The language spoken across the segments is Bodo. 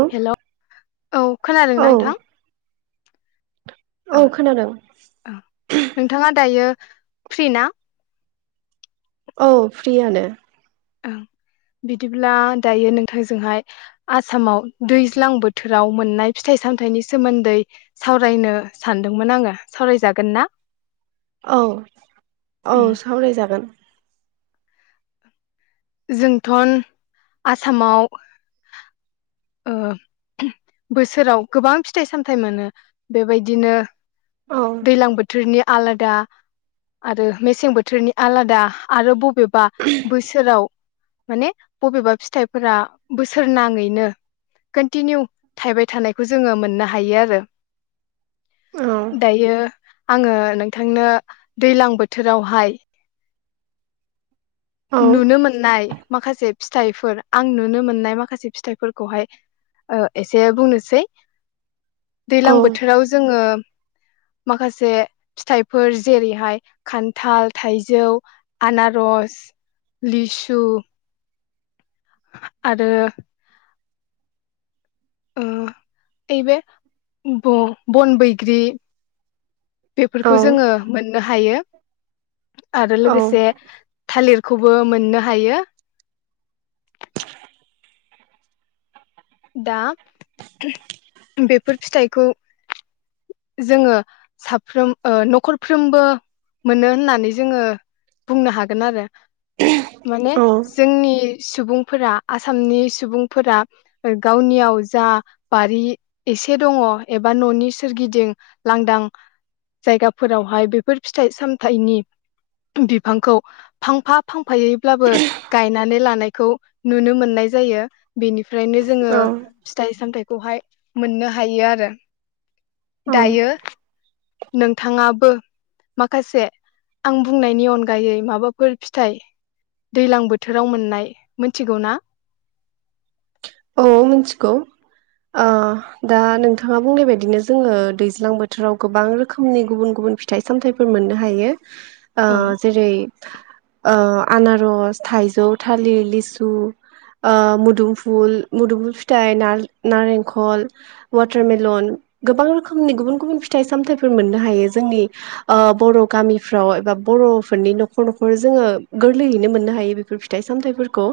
औ हेल' औ खोनादोंना नोंथां? औ खोनादों [unintelligible] नोंथाङा दायो फ्रिना? औ फ्रियानो। ओं बिदिब्ला दायो नोंथांजोंहाय आसामाव दैज्लां बोथोराव मोननाय फिथाइ सामथाइनि सोमोन्दै सावरायनो सानदोंमोन आङो सावरायजागोन ना? औ उम औ सावरायजागोन। जोंथ' आसामाव ओ बोसोराव गोबां फिथाइ सामथाइ मोनो बेबायदिनो औ दैलां बोथोरनि आलादा आरो मेसें बोथोरनि आलादा आरो ब बेबा बोसोराव माने बबेबा फिथाइफोरा बोसोर नाङैनो कन्टिनिउ थायबाय थानायखौ जोङो मोननो हायो आरो। औ दायो आङो नोंथांनो दैलां बोथोरावहाय। औ नुनो मोननाय माखासे। फिथाइफोर आं नुनो मोननाय माखासे फिथाइफोरखौहाय ओ एसे बुंनोसै। औ दैलां बोथोराव जोङो माखासे फिथाइफोर जेरैहाय खान्थाल, थाइजौ, आनारस लिसु आरो उम ओयबे ब-बन बैग्रि औ बेफोरखौ जोङो मोननो हायो आरो औ लोगोसे थालिर खौबो मोननो हायो। दा बेफोर फिथाइखौ जोङो साफ्रोम ओ न'खरफ्रोमबो मोनो होननानै जोङो बुंनो हागोन आरो। माने औ जोंनि सुबुंफोरा आसामनि सुबुंफोरा गावनियाव जा बारि एसे दङ एबा न'नि सोरगिदि लांदां जायगाफोरावहाय बेफोर फिथाइ सामथनि बिफांखौ फांफा फां फायोब्लाबो गायनानै लानायखौ नुनो मोननाय जायो बेनि फ्रायनो जोङो फिथाइ सामथाय खौहाय मोननो हायो आरो। औ दायो नोंथाङाबो माखासे आं बुंनायनि अनगायै माबाफोर फिथाइ दैलां बोथोराव मोननाय मोनथिगौ ना? औ मिथिगौ ओ दा नोंथाङा बुंनाय बायदिनो जोङो दैज्लां बोथोराव गोबां रोखोमनि गुबुन गुबुन फिथाइ सामथायाइफोर मोननो हायो। ओ औ जेरै - ओ आनारस थाइजौ थालिर लिसु ओ मुदुमुफ फुल मुदुमुफुल फिथाइ ना-नारेंखल वाटारमेलन गोबां रोखोमनि गुबुन गुबुन फिथाइ सामथाइफोर मोननो हायो जोंनि ओ बर' गामिफ्राव एबा बर'फोरनि न'खर न'खर जोङो गोरलैयैनो मोननो हायो बेफोर फिथाइ सामथायाइफोरखौ।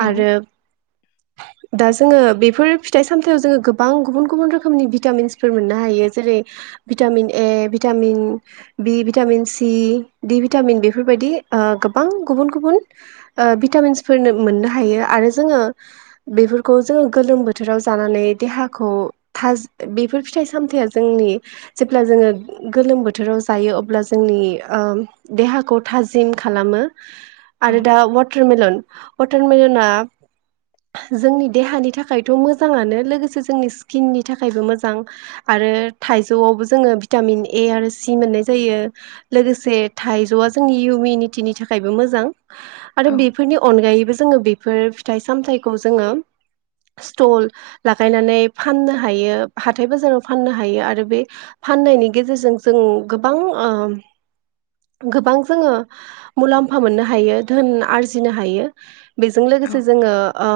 औ आरो दा जोङो बेफोर फिथाइ सामथायाव जोङो गोबां गुबुन गुबुन रोखोमनि भिटामिन्सफोर मोननो हायो जेरै vitamin A vitamin B vitamin C D vitamin बेफोरबायदि ओ गोबां गुबुन गुबुन ओ भिटामिन्सफोरनो मोननो हायो। आरो जोङो बेफोरखौ जोङो गोलोम बोथोराव जानानै देहाखौ धाजि बेफोर फिथाइ सामथायाइया जोंनि जेब्ला जोङो गोलोम बोथोराव जायो अब्ला जोंनि ओम देहाखौ थाजिम खालामो। औ आरो दा वाटारमेलन अथारमेलना जोंनि देहानि थाखायथ' मोजाङानो लोगोसे जोंनि स्किननि थाखायबो मोजां आरो थाइजौआवबो जोङो भिटामिन ए आरो सि मोननाय जायो लोगोसे थाइजौआ जोंनि इउमिनिटिनि थाखायबो मोजां। आरो औ बेफोरनि अनगायैबो जोङो बे फोर फिथाइ सामथायाइ त' जोङो सत्ल लागायनानै फाननो हायो हाथाय बाजाराव फाननो हायो आरो बे फाननायनि गेजेरजों जों गोबां ओम गोबां जोङो मुलाम्फा मोननो हायो धोन आरजिनो हायो। बेजों औ लोगोसे जोङो ओ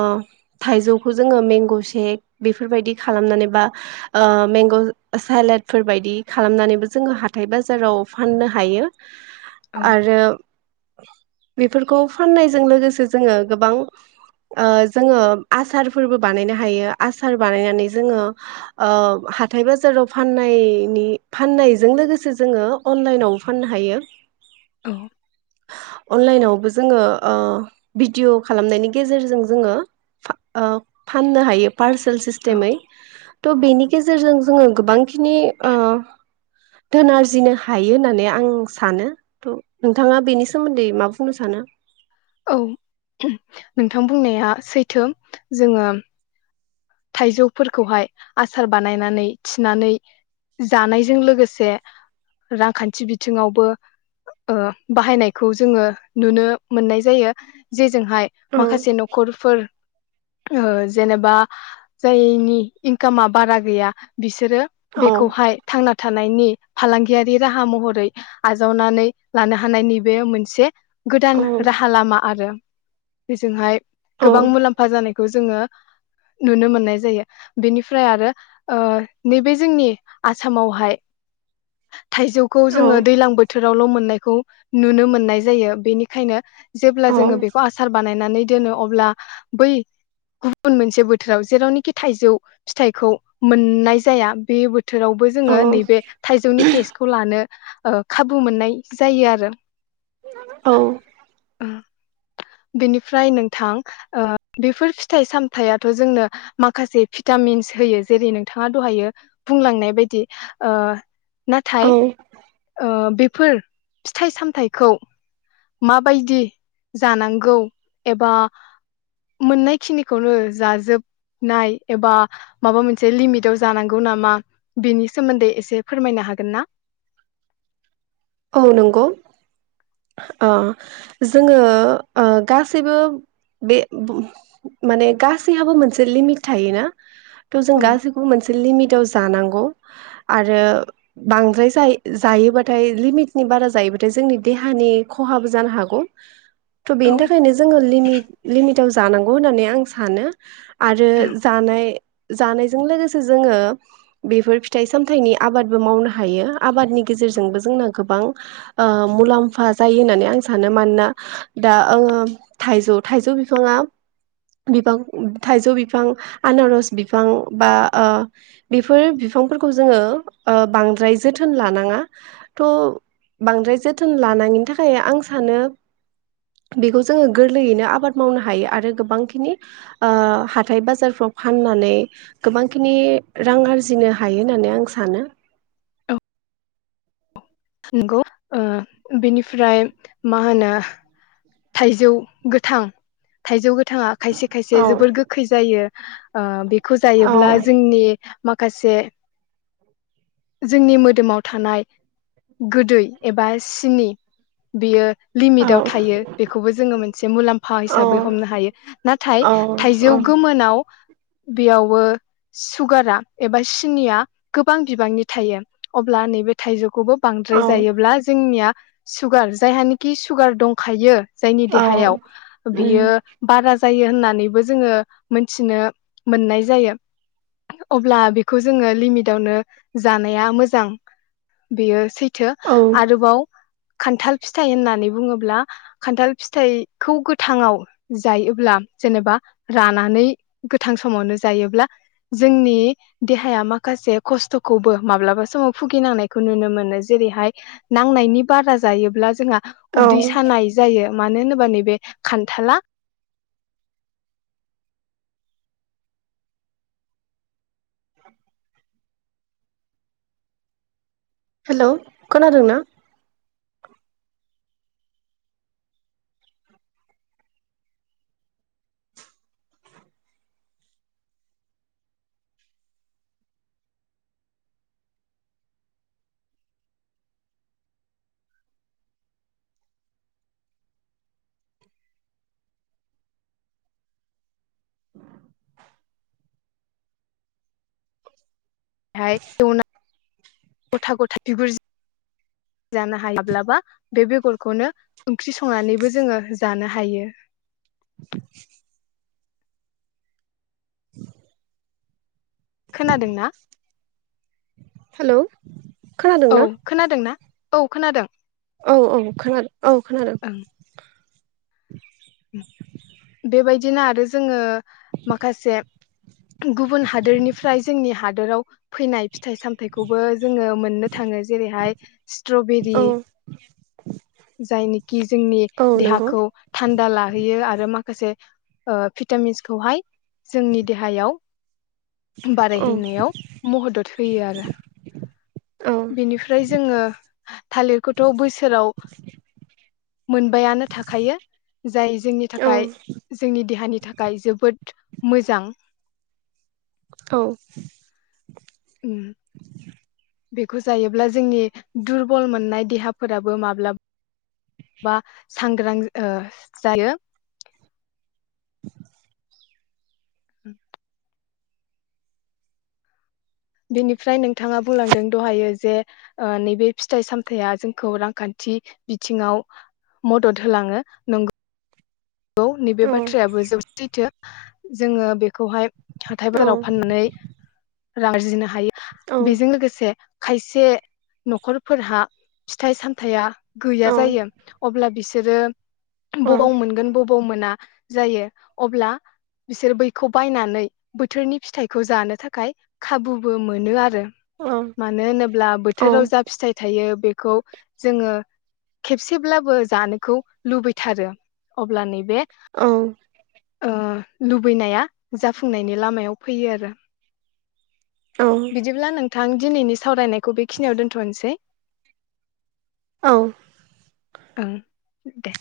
थाइजौखौ जोङो मेंग' सेक बेफोरबायदि खालामनानै बा ओ मेंग' सलाेडफोरबायायदि खालामनानैबो जोङो हाथाइ बाजाराव फाननो हायो। औ आरो बेफोरखौ फाननायजों लोगोसे जोङो गोबां ओ जोङो आसारफोरबो बानायनो हायो आसार बानायनानै जोङो ओ हाथाइ बाजाराव फाननायनि फाननायजों लोगोसे जोङो अनलाइनावबो फाननो हायो। औ अनलाइनावबो जोङो ओ भिडिय खालामनायनि गेजेरजों जोङो फा ओ फाननो हायोब पालसेल औ सिस्टेमै त बेनि गेजेरजों जोङो गोबांखिनि ओ धोन आरजिनो हायो होननानै आं सानो थ नोंथाङा बेनि सोमोन्दै मा बुंनो सानो? औ नोंथां बुंनाया सैथो जोङो थाइजौफोरखौहाय आसार बानायनानै थिनानै जानायजों लोगोसे रांखान्थि बिथिङावबो ओ बाहायनायखौ जोङो नुनो मोननाय जायो जे जोंहाय औ माखासे न'खरफोर ओ जेनेबा जायनि इनकामा बारा गैया बिसो सोरो औ बेखौहाय थांना था थानायनि फालांगियारि राहा महरै आजावनानै लानो हानायनि बे मोनसे औ गोदान राहा लामा आरो बेजोंहाय औ गोबां मुलाम्फा जानायखौ जोङो नुनो मोननाय जायो बेनिफ्राय आरो ओ नैबे जोंनि आसामावहाय थाइजौखौ औ जोङो दैलां बोथोरावल मोननायखौ नुनो मोननाय जायो बेनिखायनो जेब्ला जोङो बेखौ आसार बानायनानै दोनो अब्ला बै गुबुन मोन से बोथोराव जेरावनोखि थाइजौ फिथाइखौ मोननाय जाया बे बोथ थोरावबो औ जोङो नैबे थाइजौनि टेस्टखौ लानो ओ खाबु मोननाय जायो आरो औ बेनिफ्राय नोंथां ओ बेफोर फिथाइ सामथायाथ जोंनो माखासे भिटामिन्स होयो जेरै नोंथाङा दहायो बुंलांनाय बायदि ओ औ नाथाय ओ बेफ फोर फिथाइ सामथाइखौ माबायदि जानांगौ एबा मोननाय खिनिखौनो जाजोबनाय एबा माबा मोनसे लिमिटाव जानांगौ नामा बेनि सोमोन्दै एसे फोरमायनो हागोन ना? औ नंगौ ओ जोङो ओ गासैबो बे माने गासैहाबो मोनसे लिमिट थायोना? थ जों औ गासैखौबो मोनसे लिमिदाव जानांगौ आरो बांद्राय जाय जायोबाथाय लिमिटनि बारा जायोबाथाय जोंनि देहानि खहाबो जानो हागौ। थ औ बेनि थाखायनो जोङो लिमिट लिमिट टाव जानांगौ होननानै आं सानो। आरो जानाय जानायजों लोगोसे जोङो बेफोर फिथाइ सामथाइनि आबादबो मावनो हायो आबादनि गेजेरजोंबो जोंना गोबां ओ मुलाम्फा जायो होननानै आं सानो मानोना दा ओ थाइजौ थाइजौ बिफाङा बिफां थाइजौ बिफां आनारस बिफां बा ओ बेफोर बिफांफोरखौ जोङो ओ बांद्राय जोथोन लानाङा। थ' बांद्राय जोथोन लानायनि थाखाय आं सानो बेखौ जोङो गोरलैयैनो आबाद मावनो हायो आरो गोबांखिनि ओ हाथाय बाजारफ्राव फाननानै गोबां खिनि रां आरजिनो हायो होननानै आं सानो। नंगौ ओ बेनिफ्राय मा होनो थाइजौ गोथां थाइजौ गोथ गोथाङा खायसे औ खायसे जोबोर गोखै जायो। ओ बेग खौ औ जायोब्ला जोंनि माखासे जोंनि मोदोमाव थानाय। गोदै एबा सिनि बेयो। औ लिमिटआव थायो बेखौबो जोंङो मोनसे मुलाम्फा औ हिसाबै हमनो हायो नाथाय औ थाइजौ गोमोनाव बेयावबो सुगारा एबा सिनिया गोबां बिबांनि थायो अब्ला नैबे थाइजौ खौबो बांद्राय औ जायोब्ला जोंनिया। सुगार जायहानिखि सुगार दंखायो। जायनि औ देहायाव उम बियो बारा जायो होननानैबो जोंङो मोनथि मोननाय जायो। अब्ला बेखौ जोङो लिमिटावनो जानाया मोजां। बेयोसैथ थो औ आरोबाव खान्थाल फिथाइ होननानै बुङोब्ला खान्थाल फिथाइखौ गोथाङाव जायोब्ला जेनेबा जानानै गोथां समावनो जायोब्ला जोंनि देहाया माखासे खस्थ'खौबो माब्लाबा समाव भुगिनांनाय खौ नुनो मोनो जेरैहाय नांनायनि बारा जायोब्ला जोंहा। औ उदै सानाय जायो। मानो होनोबा नैबे खान्थाला [inaudible] हेलै' खोनादोंना? हाय दौवना गथा गथा बिगुर जाना हायाब्लाबा बे बेगरखौनो ओंख्रि संनानैबो जोंङो जानो हायो। खोनादोंना? हेलै औ खोनादोंना? औ खोनादों। औ औ खोना औ ओं खोनादों। [unintelligible] बेबायदिनो आरो जोंङो माखासे गुबुन हादोरनिफ्राय जोंनि हादोराव फैनाय फिथाइ सामथाइखौबो जोंङो मोननो थाङो जेरैहाय स्ट्रबेरि औ जायनिखि जोंनि औ नंगौ देहाखौ गाहोयो आरो माखासे ओ भिटामिनस खौहाय जोंनि देहायाव। औ बारायहैनायाव महदद होयो आरो। औ बिनिफ्राय जोंङो थालिरखौथ' बोसोराव। मोनबायानो थाखायो जाय जोंनि औ थाखाय जोंनि देहानि थाखाय जोबोद। मोजां। औ। उम। बेखौ जायोब्ला जोंनि दुरबल मोननाय देहाफोराबो माब्ला बा सांग्रां ओ जायो। [inaudible] [inaudible] बेनिफ्राय नोंथाङा बुलांदों दहायो जे ओ नैबे फिथाइ सामथाया जोंखौ रांखान्थि बिथिङाव मदद होलाङै नंगौ औ नैबे बाथ्रायाबो जोबोद सैथो। जोङो बेखौहाय। हाथाय औ बाजाराव फाननानै। रां आरजिनो हायो। बेजों लोगोसे। खायसे नखरफोरहा फिथाइ सामथाया। गैया जायो अब्ला बिसो सोरो। बबाव मोनगोन ब बौ मोना जायो अब्ला बिसोर बैखौ बायनानै बोथोरनि फिथाइखौ जानो थाखाय खाबुबो मोनो आरो। मानो होनोब्ला बोथोराव जा फिथाइ थायो बे खौ जोङो खेबसेब्लाबो जानोखौ लुबैथारो अब्ला नै। ओं। ओ लुबैनाया जाफुंनायनि लामायाव फैयो आरो। बिदिब्ला नों थां दिनैनि सावरायनाय। खौ बेखिनियाव दोनथनोसै। औ। ओ। दे।